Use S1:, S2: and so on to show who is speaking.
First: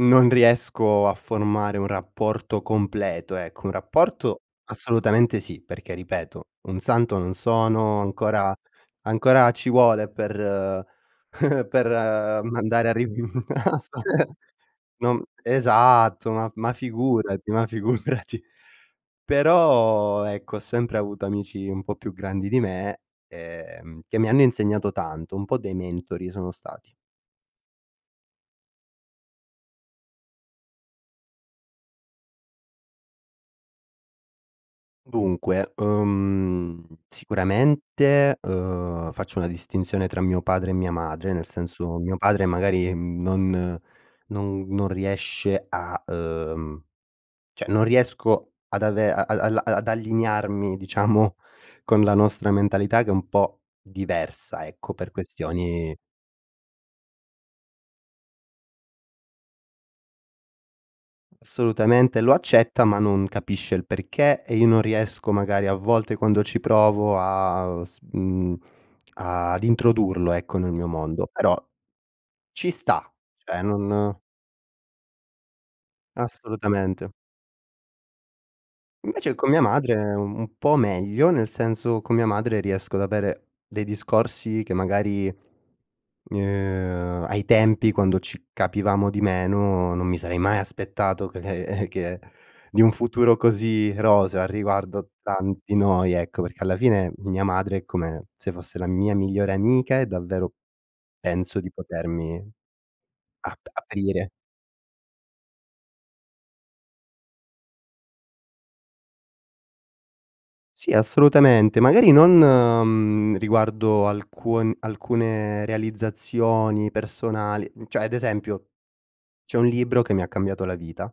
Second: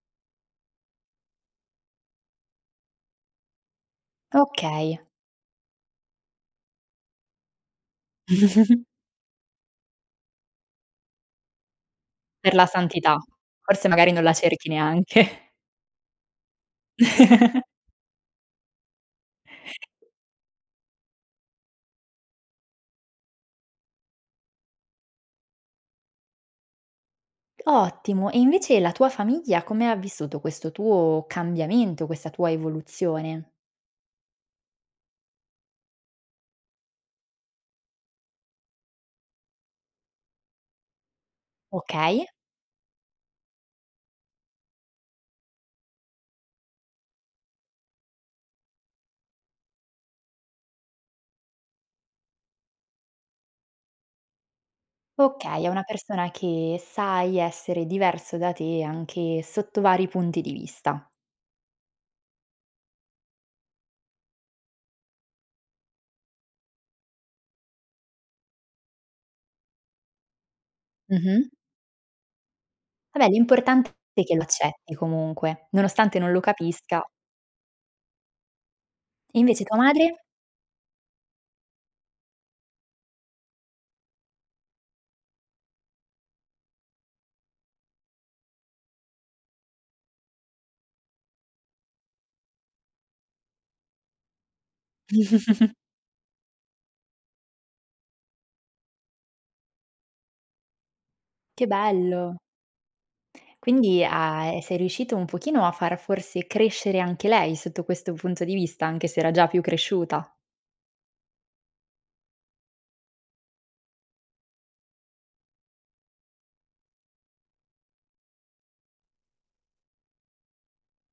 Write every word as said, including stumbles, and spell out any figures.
S1: Non riesco a formare un rapporto completo, ecco; un rapporto,
S2: Okay.
S1: assolutamente sì, perché, ripeto, un santo non sono, ancora ancora ci vuole per per
S2: Per la
S1: mandare a rif.
S2: santità. Forse magari non la
S1: [unintelligible]
S2: cerchi
S1: No, m
S2: neanche.
S1: esatto, ma ma figurati, ma figurati. Però, ecco, ho sempre avuto amici un po' più grandi di me, ehm, che mi hanno insegnato tanto, un po' dei mentori sono stati.
S2: Ottimo, e invece la tua famiglia come ha vissuto questo tuo cambiamento, questa tua evoluzione?
S1: Dunque, uhm, sicuramente, uhm, faccio una distinzione tra mio padre e mia madre, nel senso, mio
S2: Okay.
S1: padre magari non non non riesce a uhm, ceh non riesco ad ave a al ad allinearmi diciamo con la nostra mentalità, che è un po' diversa, ecco, per
S2: Okay, è una
S1: questioni
S2: persona che sai essere diverso da te, anche sotto vari punti di vista.
S1: Assolutamente, lo accetta, ma non capisce il perché, e io non riesco, magari, a volte quando ci provo a s mhmm, ad introdurlo, ecco, nel mio mondo.
S2: Mh-mh.
S1: Però ci sta,
S2: Vabbè,
S1: ceh
S2: l'importante
S1: non
S2: è che l'accetti comunque, nonostante non lo capisca.
S1: Assolutamente. Invece con mia
S2: Invece tua
S1: madre,
S2: madre?
S1: un po' meglio, nel senso, con mia madre riesco ad avere dei discorsi che, magari, uhm, ai tempi, quando ci capivamo di meno, non mi sarei mai aspettato che che di un futuro così roseo, a riguardo tanti noi, ecco, perché, alla finec, mia madre, è come se fosse la mia migliore amica e davvero penso
S2: Che
S1: di potermi
S2: bello.
S1: ap
S2: Quindi,
S1: aprire.
S2: a ehm, sei riuscito un pochino a far forse crescere anche lei, sotto questo punto di vista, anche se era già più cresciuta?
S1: Sì, assolutamente. Magari non, mhmm, riguardo alcun alcune realizzazioni personali, ceh, ad esempio, c'è un libro che mi ha cambiato la vita.